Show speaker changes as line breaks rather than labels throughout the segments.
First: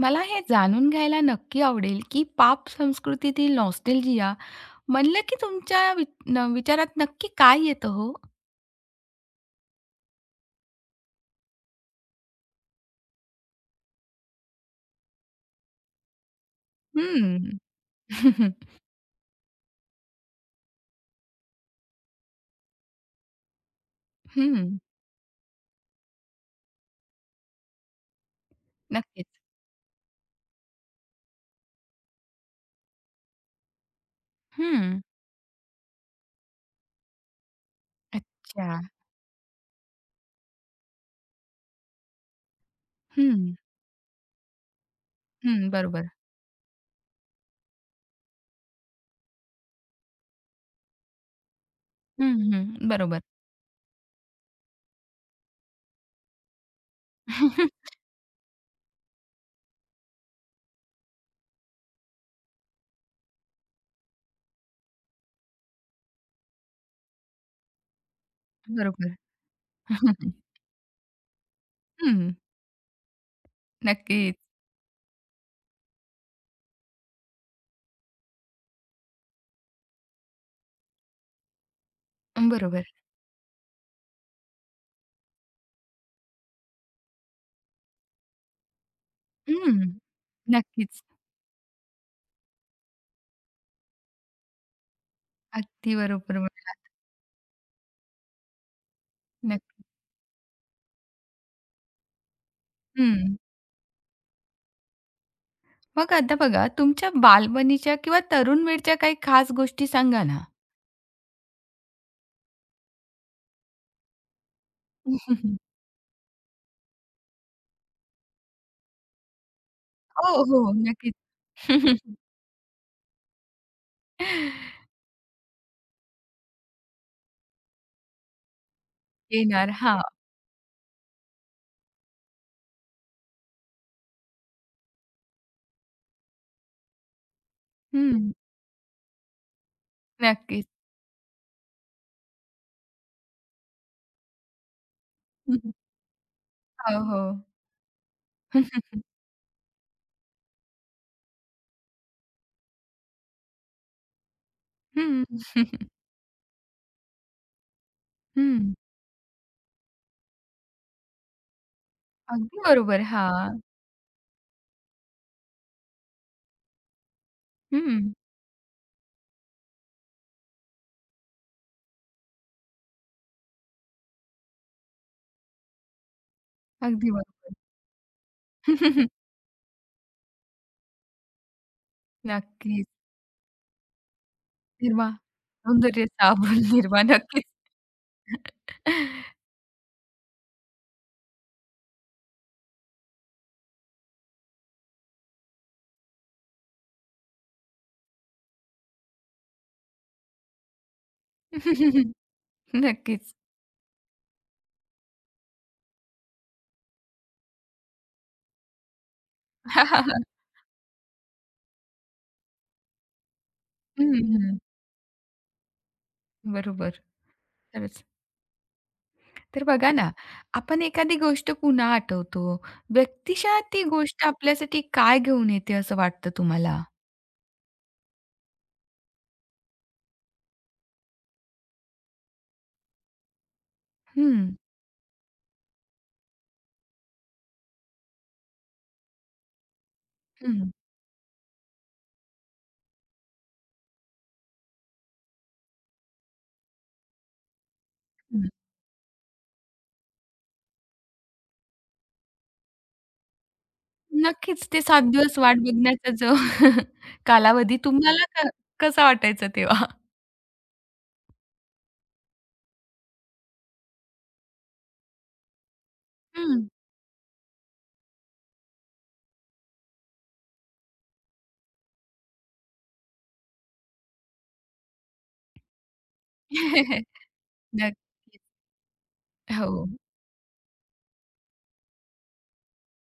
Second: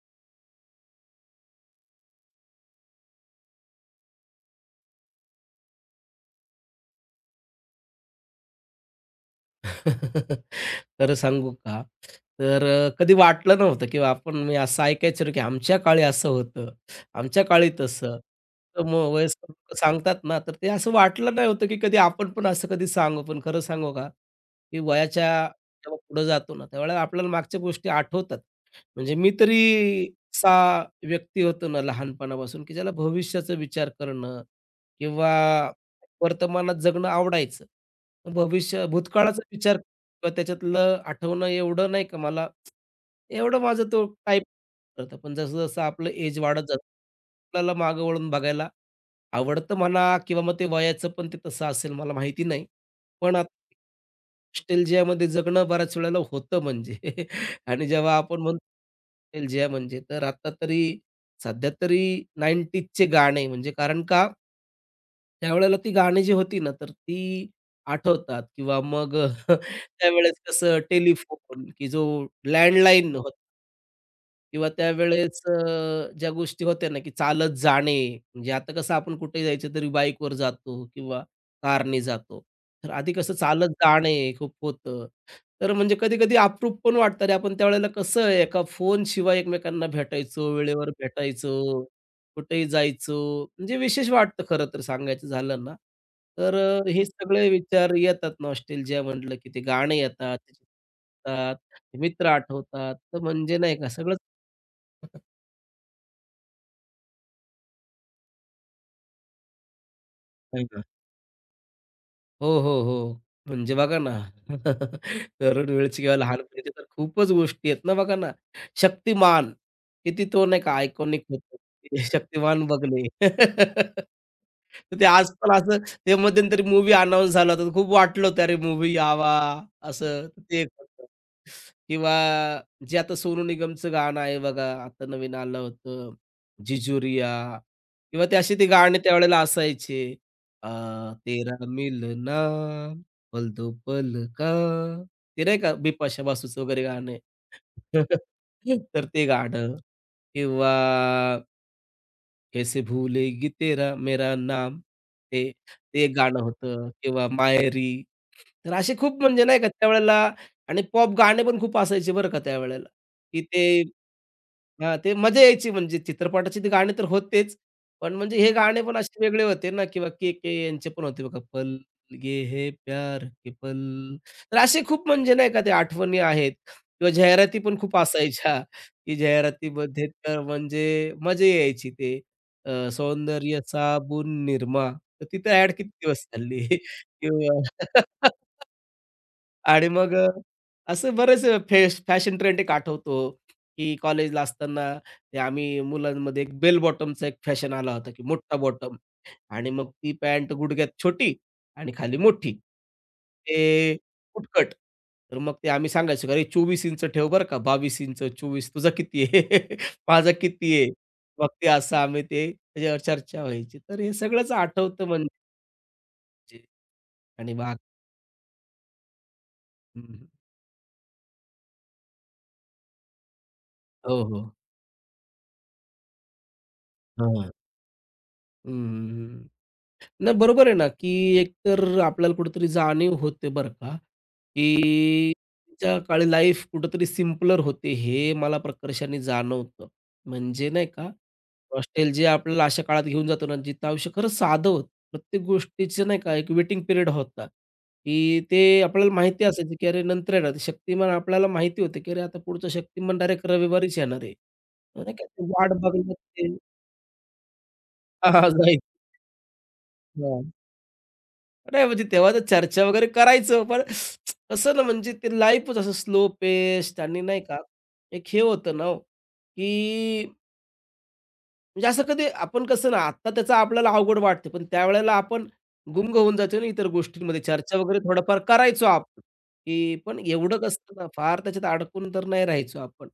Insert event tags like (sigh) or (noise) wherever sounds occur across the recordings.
मला हे जाणून घ्यायला नक्की आवडेल, की पाप संस्कृतीतील नॉस्टॅल्जिया म्हणलं की तुमच्या न विचारात नक्की काय येतं हो?
(laughs) खरं सांगू का? तर कधी वाटलं नव्हतं किंवा आपण मी असं ऐकायचो की आमच्या काळी असं होतं, आमच्या
हं.
काळी तसं. तर मग वयस्कर लोकं सांगतात ना, तर ते असं वाटलं नाही होतं की कधी आपण पण असं कधी सांगू. पण खरं सांगू का,
हं.
की
(laughs)
वयाच्या जेव्हा पुढे जातो ना, त्यावेळेला आपल्याला मागच्या गोष्टी आठवतात. म्हणजे
नक्कीच.
मी तरी असा व्यक्ती होतो ना लहानपणापासून, की ज्याला भविष्याचा विचार करणं
हं.
किंवा वर्तमानात जगणं आवडायचं.
अच्छा.
भविष्य भूतकाळाचा विचार किंवा त्याच्यातलं आठवणं एवढं नाही का मला
हं.
एवढं माझं तो टाईप होतं. पण
हं.
जसं-जसं
बरोबर.
आपलं एज वाढत जातं, आपल्याला मागं वळून बघायला आवडतं म्हणा किंवा मग ते वयाचं पण ते तसं असेल मला
हं,
माहिती नाही.
हं. बरोबर.
पण आता नॉस्टॅल्जियामध्ये जगणं बऱ्याच वेळेला होतं म्हणजे (laughs) आणि
(laughs)
जेव्हा आपण म्हणतो नॉस्टॅल्जिया म्हणजे तर आता तरी सध्या तरी 90ज गाणे म्हणजे कारण का त्यावेळेला ती गाणी जी होती ना, तर ती आठवतात किंवा
बरोबर.
मग (laughs)
(laughs)
त्यावेळेस कसं टेलिफोन की जो
हं.
लँडलाईन होता
नक्कीच.
किंवा त्यावेळेस ज्या गोष्टी होत्या ना, की चालत जाणे, म्हणजे आता कसं आपण कुठे जायचं तरी बाईकवर जातो किंवा कारने जातो.
बरोबर.
तर आधी कसं चालत जाणे खूप होतं. तर म्हणजे कधी-कधी अप्रूप पण वाटतं. अरे, आपण त्यावेळेला कसं एका फोनशिवाय एकमेकांना
हं.
भेटायचो, वेळेवर
नक्कीच.
भेटायचो, कुठेही जायचो. म्हणजे विशेष वाटतं खरं तर सांगायचं झालं ना.
अगदी बरोबर
तर
बोललात.
हे सगळे विचार येतात नॉस्टेल्जिया म्हटलं की ते
नक्की.
गाणे येतात, त्याचे येतात, ते मित्र आठवतात. तर
हं.
म्हणजे नाही का सगळंच
मग आता बघा तुमच्या बालपणीच्या किंवा तरुण वेळच्या काही खास गोष्टी सांगा ना?
नाही का? हो, हो, हो. म्हणजे बघा ना, (laughs) तरुण
(laughs)
वेळची किंवा लहानपणीची तर खूपच गोष्टी आहेत ना, बघा ना. शक्तिमान, किती
हो,
तो नाही का
हो. नक्कीच.
आयकॉनिक होतं. (laughs)
(laughs)
शक्तिमान बघणे. (laughs) तर ते आज पण असं ते मध्यंतरी मूव्ही अनाउन्स झाला होता, तर खूप वाटलं होतं, "अरे मूव्ही यावा,"
येणार. हां.
असं तर ते एक होतं. किंवा जे आता सोनू निगमचं गाणं आहे बघा, आता नवीन आलं होतं, "जिजुरिया" किंवा
हं.
ते असे ते गाणे त्यावेळेला असायचे.
नक्कीच.
आ तेरा मिलना पल दो पल का, ते नाही का बिपाशा बासूचं वगैरे
हो,
गाणं आहे.
हो.
(laughs)
(laughs)
तर ते गाणं किंवा कैसे भूलेगी तेरा मेरा नाम.
हं,
ते ते गाणं होतं किंवा माहेरी.
हं.
तर असे खूप म्हणजे नाही का त्यावेळेला आणि पॉप गाणे पण खूप असायचे बरं का
अगदी
त्यावेळेला,
बरोबर.
की ते
हां.
हां, ते मजा यायची म्हणजे चित्रपटाची ते गाणे तर होतेच. पण
हं.
म्हणजे हे गाणे पण असे वेगळे होते ना किंवा के-के यांचे पण होते बघा, पल ये है प्यार के पल. तर असे खूप म्हणजे नाही का ते आठवणी आहेत किंवा
अगदी बरोबर.
जाहिराती पण खूप असायच्या, की
(laughs)
जाहिरातीमध्ये तर म्हणजे मजा यायची ते.
नक्कीच.
सौंदर्य साबून निरमा.
निर्वा
तर तिथं ॲड किती
सौंदर्य
दिवस
साबण
चालली
(laughs)
(laughs)
निर्वा. नक्कीच.
किंवा (laughs) आणि मग असं बरेच फॅशन ट्रेंड एक आठवतो, की कॉलेजला असताना ते आम्ही मुलांमध्ये एक बेल बॉटमचा एक फॅशन आला होता, की मोठा बॉटम आणि मग ती पॅन्ट गुडघ्यात छोटी आणि खाली मोठी.
नक्कीच.
ते कुटकट. तर मग ते आम्ही सांगायचो, का, "अरे 24 इंच ठेव बरं का, 22 इंच, 24 तुझा किती आहे? (laughs)
(laughs)
माझा किती आहे?" मग ते असं आम्ही ते त्याच्यावर चर्चा व्हायची. तर हे
हं,
सगळंच
हं.
आठवतं म्हणजे
बरोबर.
आणि वाह!
खरंच. तर बघा ना,
हं,
आपण एखादी गोष्ट पुन्हा आठवतो. व्यक्तिशः ती
हो,
गोष्ट
हो.
आपल्यासाठी काय घेऊन येते असं वाटतं तुम्हाला?
हां. हं, नाही बरोबर आहे ना, की एकतर आपल्याला कुठेतरी जाणीव होते बरं का,
हं.
की त्या काळी लाईफ कुठेतरी सिम्पलर होते हे मला प्रकर्षाने जाणवतं. म्हणजे
हं,
नाही का, हॉस्टेल जे आपल्याला अशा काळात घेऊन जातो ना, जिथं आयुष्य खरंच साधं होतं. प्रत्येक गोष्टीचं नाही का एक वेटिंग पिरियड होता, की
हं.
ते आपल्याला माहिती असायचं, की अरे नंतर येणार ते शक्तिमान आपल्याला माहिती होतं, की अरे आता पुढचं शक्तिमान डायरेक्ट रविवारीच येणार आहे.
नक्कीच ते 7
नाही का,
दिवस
ते
वाट
वाट
बघण्याचा
बघण्यात
जो
ते
(laughs) कालावधी तुम्हाला
(laughs) हां,
क
हां,
कसा वाटायचा तेव्हा?
जायचं. नाही म्हणजे तेव्हा तर चर्चा वगैरे करायचं, पण कसं ना म्हणजे ते लाईफच असं स्लो
हं.
पेस्ट आणि नाही का, एक हे होतं ना हो, की म्हणजे असं कधी आपण कसं ना आत्ता त्याचा आपल्याला अवघड वाटते, पण त्यावेळेला आपण गुंग होऊन जायचो ना इतर
(laughs)
गोष्टींमध्ये. चर्चा वगैरे थोडंफार
नक्कीच.
करायचो आपण,
हो.
की पण एवढं कसं ना फार त्याच्यात अडकून तर नाही राहायचो आपण.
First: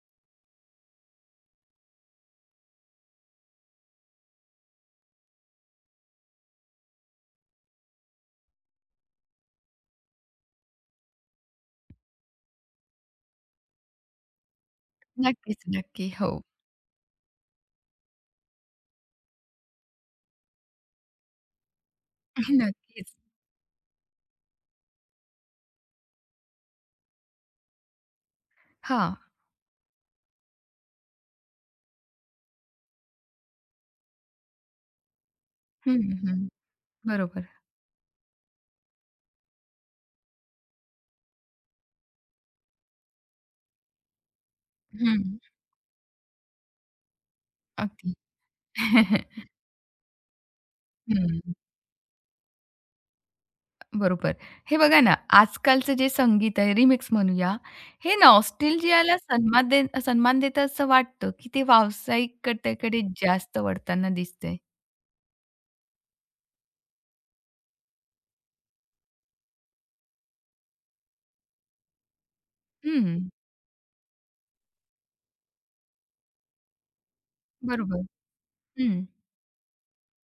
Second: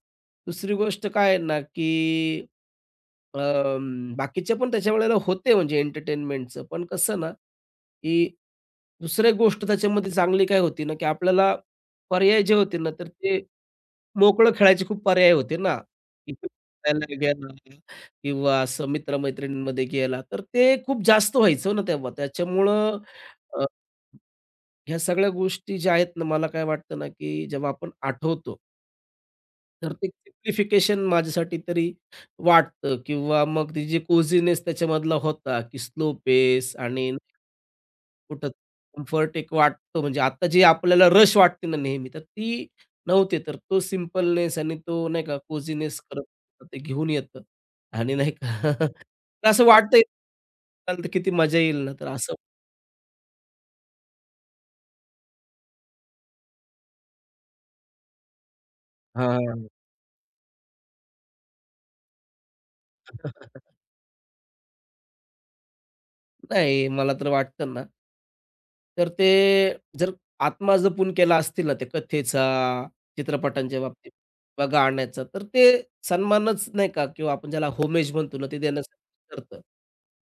दुसरी गोष्ट काय आहे ना, की बाकीचे पण त्याच्या वेळेला होते म्हणजे एंटरटेनमेंटचं. पण कसं ना, की दुसरी गोष्ट त्याच्यामध्ये चांगली काय होती ना, की आपल्याला पर्याय जे होते ना, तर ते मोकळं खेळायचे खूप पर्याय होते
नक्कीच,
ना.
नक्की. हो.
इकडे फिरायला गेला किंवा असं मित्र गेला, तर ते खूप जास्त व्हायचं हो ना तेव्हा.
(laughs)
त्याच्यामुळं
नक्कीच.
अ, ह्या सगळ्या गोष्टी ज्या आहेत ना, मला काय वाटतं ना, की जेव्हा आपण आठवतो
हां.
तर ते सिम्प्लिफिकेशन माझ्यासाठी तरी वाटतं किंवा मग ती जी कोझीनेस त्याच्यामधला होता, की
हं,
स्लो
हं.
पेस आणि
बरोबर.
कुठं कम्फर्ट एक वाटतो म्हणजे आता जी आपल्याला रश वाटते ना नेहमी, तर ती नव्हते. तर तो सिम्पलनेस आणि तो
हं.
नाही का कोझीनेस करत ते घेऊन येतं आणि
अगदी.
नाही का (laughs)
(laughs)
तर असं वाटतंय, तर किती
हं.
मजा येईल ना, तर असं
बरोबर. हे बघा ना, आजकालचं जे संगीत आहे, रिमिक्स म्हणूया, हे नॉस्टॅल्जियाला
हां.
सन्मान देतं असं वाटतं, की ते व्यावसायिकतेकडे जास्त वळताना दिसतंय.
नाही, मला तर वाटतं ना, तर ते जर आत्मा जपून केला असतील ना, ते कथेचा,
हं.
चित्रपटांच्या बाबतीत किंवा गाण्याचा, तर ते सन्मानच नाही का किंवा आपण ज्याला
बरोबर.
होमेज म्हणतो ना, ते
हं.
देण्यासाठी करतं.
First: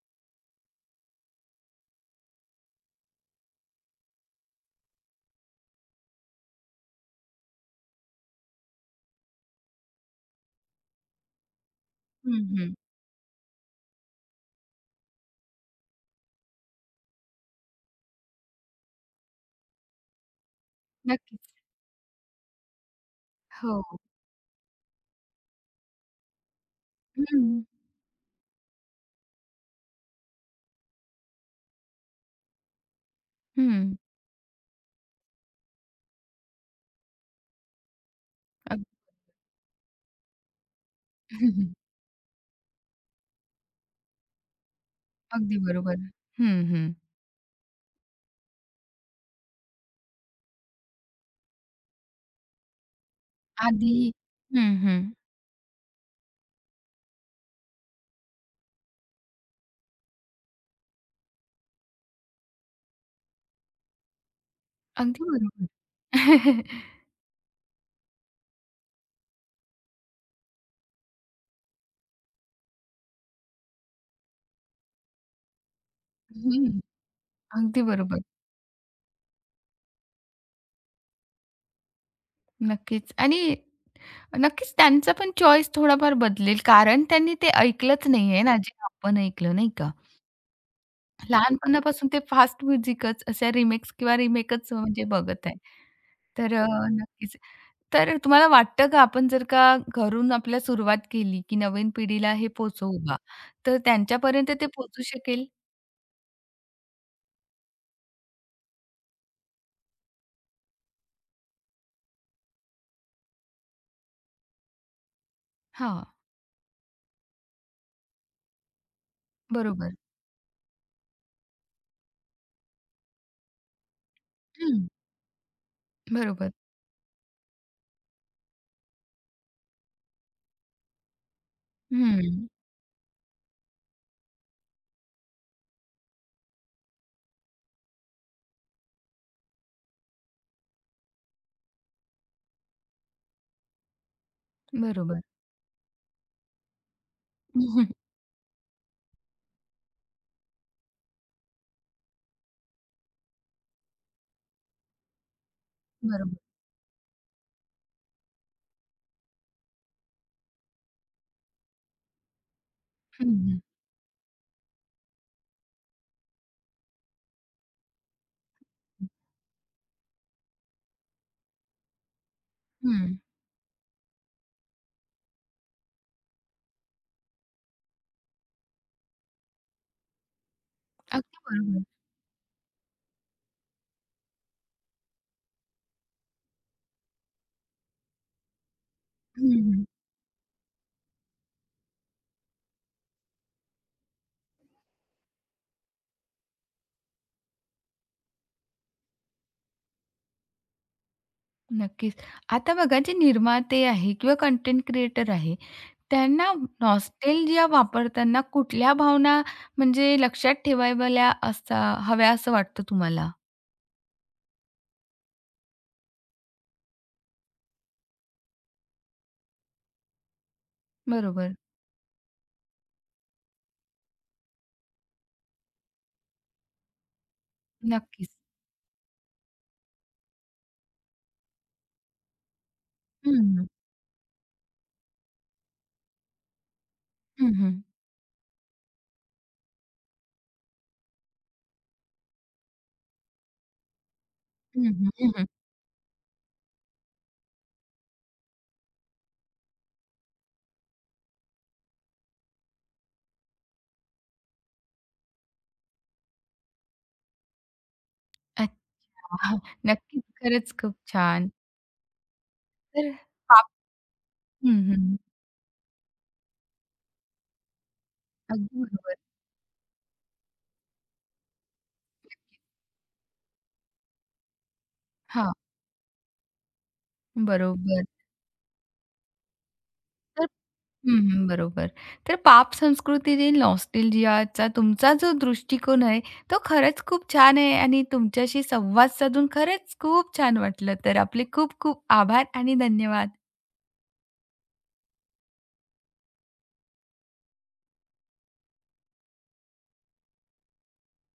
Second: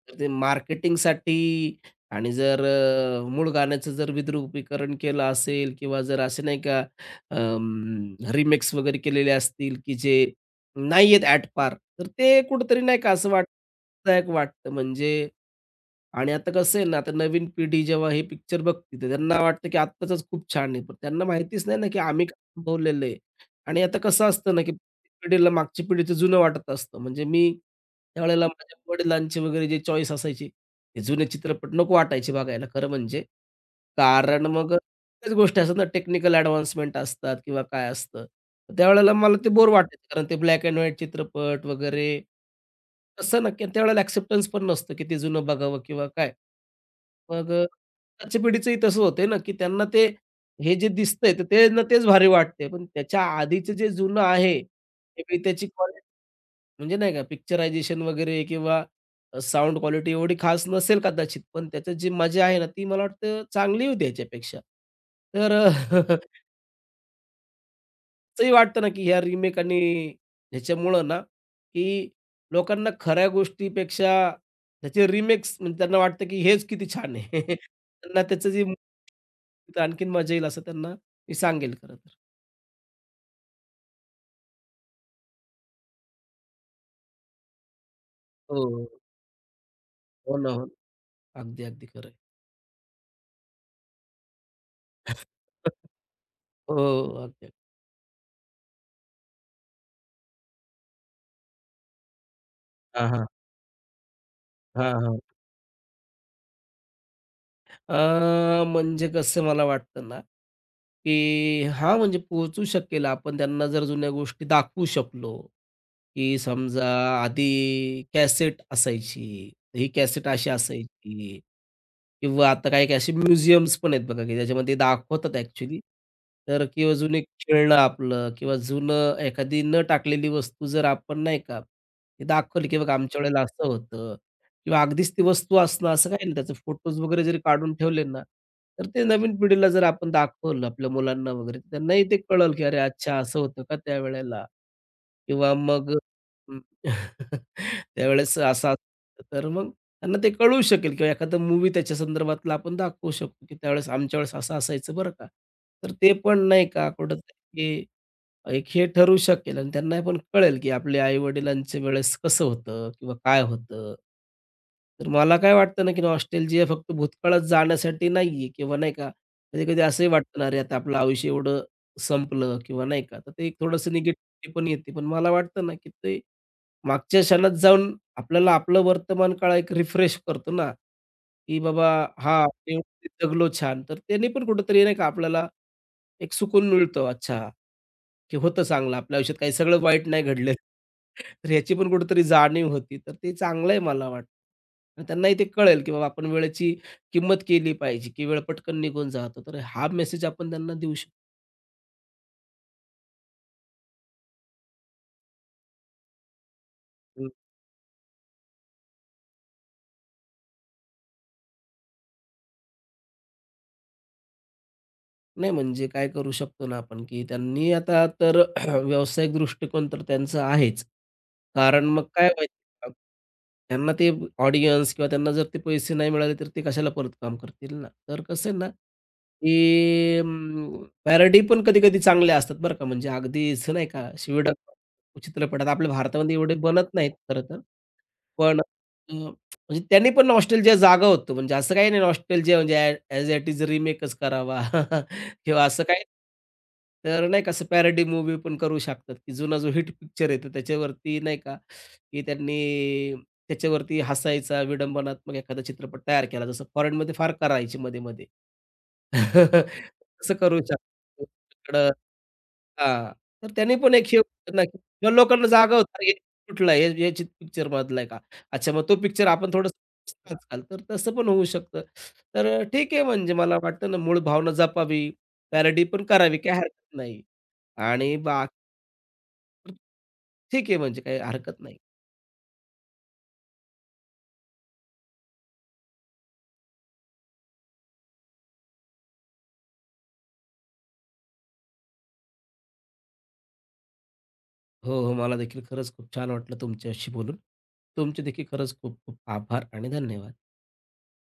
तर ते मार्केटिंगसाठी आणि जर मूळ गाण्याचं जर विद्रुपीकरण केलं असेल किंवा जर असे नाही का रिमेक्स वगैरे केलेले असतील, की जे नाही आहेत ॲट पार, तर ते
हं, हं.
कुठेतरी नाही का असं वाटतं वाटतं म्हणजे आणि आता कसं आहे ना, आता नवीन पिढी जेव्हा हे पिक्चर बघते, तर त्यांना वाटतं की आत्ताचंच खूप छान आहे. पण त्यांना
नक्कीच.
माहितीच नाही ना, की आम्ही काय अनुभवलेलं आहे. आणि
हो.
आता कसं असतं ना, की प्रत्येक पिढीला मागच्या पिढीचं जुनं वाटत असतं. म्हणजे
हं,
मी त्यावेळेला माझ्या वडिलांचे वगैरे जे चॉईस असायची, ते जुने चित्रपट नको वाटायचे बघायला खरं म्हणजे.
हं.
कारण मग त्याच गोष्टी असतात ना, टेक्निकल ॲडव्हान्समेंट असतात किंवा काय असतं. तर
अग
त्यावेळेला मला ते बोर वाटायचं कारण ते ब्लॅक एंड व्हाईट चित्रपट
(laughs)
वगैरे तसं नक्की त्यावेळेला ॲक्सेप्टन्स पण नसतं, की ते जुनं
अगदी
बघावं
बरोबर.
किंवा काय.
हं, हं.
मग आजच्या पिढीचंही तसं होतंय ना, की त्यांना ते हे जे दिसतंय, तर त्यांना तेच भारी वाटतंय. पण त्याच्या आधीचं जे
आधी
जुनं आहे,
हं, हं.
ते बी त्याची क्वालिटी म्हणजे नाही का पिक्चरायझेशन वगैरे किंवा साउंड क्वालिटी एवढी खास नसेल कदाचित, पण त्याच्यात जी मजा आहे ना, ती मला वाटतं चांगली होती याच्यापेक्षा.
अगदी
तर
बरोबर.
(laughs)
(laughs)
असंही वाटतं ना, की ह्या रिमेक आणि ह्याच्यामुळं ना, की लोकांना खऱ्या गोष्टीपेक्षा त्याचे रिमेक्स म्हणजे त्यांना वाटतं, की हेच
हं.
किती छान आहे. (laughs)
अगदी बरोबर.
त्यांना त्याचं जे मूळ आणखीन मजा येईल असं त्यांना मी सांगेल खरं तर.
नक्कीच आणि नक्कीच त्यांचा पण चॉईस थोडाफार बदलेल कारण त्यांनी ते ऐकलंच नाहीये ना, जे
हो,
आपण ऐकलं, नाही का?
हो ना, हो ना. अगदी, अगदी खरं
लहानपणापासून
आहे.
ते फास्ट म्युझिकच अशा रिमिक्स किंवा रिमेकच म्हणजे बघत आहे.
(laughs)
तर अ,
हो,
नक्कीच.
अगदी.
तर तुम्हाला वाटतं का आपण जर का घरून आपल्या सुरुवात केली, की नवीन पिढीला हे पोहोचवू
हां,
बा,
हां.
तर त्यांच्यापर्यंत ते
हां,
पोहोचू
हां.
शकेल?
अ, म्हणजे कसं मला वाटतं ना, की हां, म्हणजे पोहोचू शकेल आपण त्यांना जर जुन्या गोष्टी दाखवू शकलो.
हां,
की समजा आधी कॅसेट असायची. ही
बरोबर.
कॅसेट अशी असायची किंवा आता काही काही असे म्युझियम्स पण आहेत बघा, की ज्याच्यामध्ये
हं,
दाखवतात ॲक्चुअली.
बरोबर.
तर किंवा जुने खेळणं आपलं किंवा जुनं एखादी न टाकलेली वस्तू जर आपण नाही का, ती
हं,
दाखवली की बघा आमच्या वेळेला असं होतं किंवा अगदीच ती वस्तू असणं असं काही नाही. त्याचे फोटोज वगैरे जरी काढून ठेवले ना, तर ते नवीन पिढीला जर आपण दाखवलं आपल्या मुलांना वगैरे, तर त्यांनाही ते कळेल की "अरे अच्छा! असं होतं का त्यावेळेला?"
बरोबर.
किंवा मग हं,
(laughs)
(laughs)
हं,
त्यावेळेस असा तर मग त्यांना ते कळू शकेल किंवा एखादा मूव्ही त्याच्या संदर्भातला आपण दाखवू शकतो, की त्यावेळेस आमच्या वेळेस असं असायचं बरं का. तर ते
बरोबर.
पण नाही का कुठेतरी एक हे ठरवू शकेल आणि त्यांना पण कळेल, की आपल्या आई-वडिलांच्या वेळेस कसं होतं किंवा
हं,
काय
हं,
होतं. तर मला काय वाटतं ना, की नॉस्टॅल्जिया फक्त भूतकाळात जाण्यासाठी नाहीये किंवा नाही का, कधी-कधी असंही वाटतं ना, अरे आता आपलं आयुष्य एवढं संपलं किंवा नाही
हं.
का, तर ते एक थोडंसं निगेटिव्हिटी पण येते. पण मला वाटतं ना, की ते मागच्या क्षणात जाऊन आपल्याला आपलं वर्तमान काळ एक रिफ्रेश करतो ना,
अगदी
की
बरोबर.
बाबा हां, जगलो छान. तर त्याने पण कुठेतरी नाही का आपल्याला एक सुकून मिळतो. अच्छा. की होतं चांगलं आपल्या आयुष्यात
हं,
काही सगळं
हं.
वाईट नाही घडलेलं. तर ह्याची पण कुठेतरी जाणीव होती. तर ते चांगलं आहे मला वाटतं. आणि त्यांनाही ते कळेल की बाबा आपण वेळेची किंमत केली पाहिजे, की वेळ पटकन निघून जातो. तर हा मेसेज आपण त्यांना देऊ शकतो.
नक्कीच. आता बघा जे निर्माते आहे किंवा कंटेंट क्रिएटर आहे त्यांना नॉस्टेल्जिया वापरताना कुठल्या भावना म्हणजे लक्षात ठेवाव्या असा हव्या असं वाटतं तुम्हाला?
नाही, म्हणजे काय करू शकतो ना आपण, की त्यांनी आता तर (clears throat) व्यावसायिक दृष्टिकोन तर त्यांचा आहेच.
बरोबर.
कारण मग काय व्हायचं त्यांना ते ऑडियन्स किंवा त्यांना जर ते पैसे नाही मिळाले, तर ते कशाला परत काम करतील ना. तर
नक्कीच.
कसं आहे ना, की पॅरडी पण कधी-कधी चांगल्या असतात बरं का. म्हणजे
हं, हं.
अगदीच नाही का शिवीडक चित्रपटात आपल्या भारतामध्ये एवढे बनत नाहीत खरं
हं,
तर.
हं.
पण म्हणजे त्यांनी पण नॉस्टॅल्जिया जागा होतो. म्हणजे असं काही नाही नॉस्टॅल्जिया म्हणजे ॲज इट इज रिमेकच करावा.
हं, हं.
(laughs)
हं.
किंवा असं काही तर नाही का असं पॅरडी मूव्ही पण करू शकतात, की जुना जो हिट पिक्चर आहे, तर त्याच्यावरती नाही का, की त्यांनी त्याच्यावरती हसायचा विडंबनात्मक एखादा चित्रपट तयार केला. जसं फॉरेनमध्ये फार करायचे मध्ये-मध्ये.
अच्छा.
(laughs)
नक्कीच.
तसं करू
खरंच खूप
शकतो.
छान.
तिकडं हां.
तर
तर
पाप
त्याने पण एक हे होतं ना, की
हं,
किंवा
हं.
लोकांना जागा होतं हे कुठला आहे? हे पिक्चर मधला आहे का? अच्छा
अगदी
मग तो
बरोबर.
पिक्चर आपण थोडंसं आजकाल तर तसं पण होऊ शकतं. तर ठीक आहे म्हणजे मला वाटतं ना मूळ भावना जपावी,
हां,
पॅरडी पण करावी काही हरकत नाही.
बरोबर.
आणि बाकी ठीक आहे म्हणजे काही
हं, हं.
हरकत नाही.
बरोबर. तर पाप संस्कृती जी नॉस्टॅल्जियाचा तुमचा जो दृष्टिकोन आहे, तो खरंच खूप छान आहे आणि तुमच्याशी संवाद साधून खरंच खूप छान वाटलं. तर आपले खूप खूप आभार आणि धन्यवाद.
हो, हो. मला देखील खरंच खूप छान वाटलं तुमच्याशी बोलून. तुमचे देखील खरंच खूप खूप आभार आणि धन्यवाद.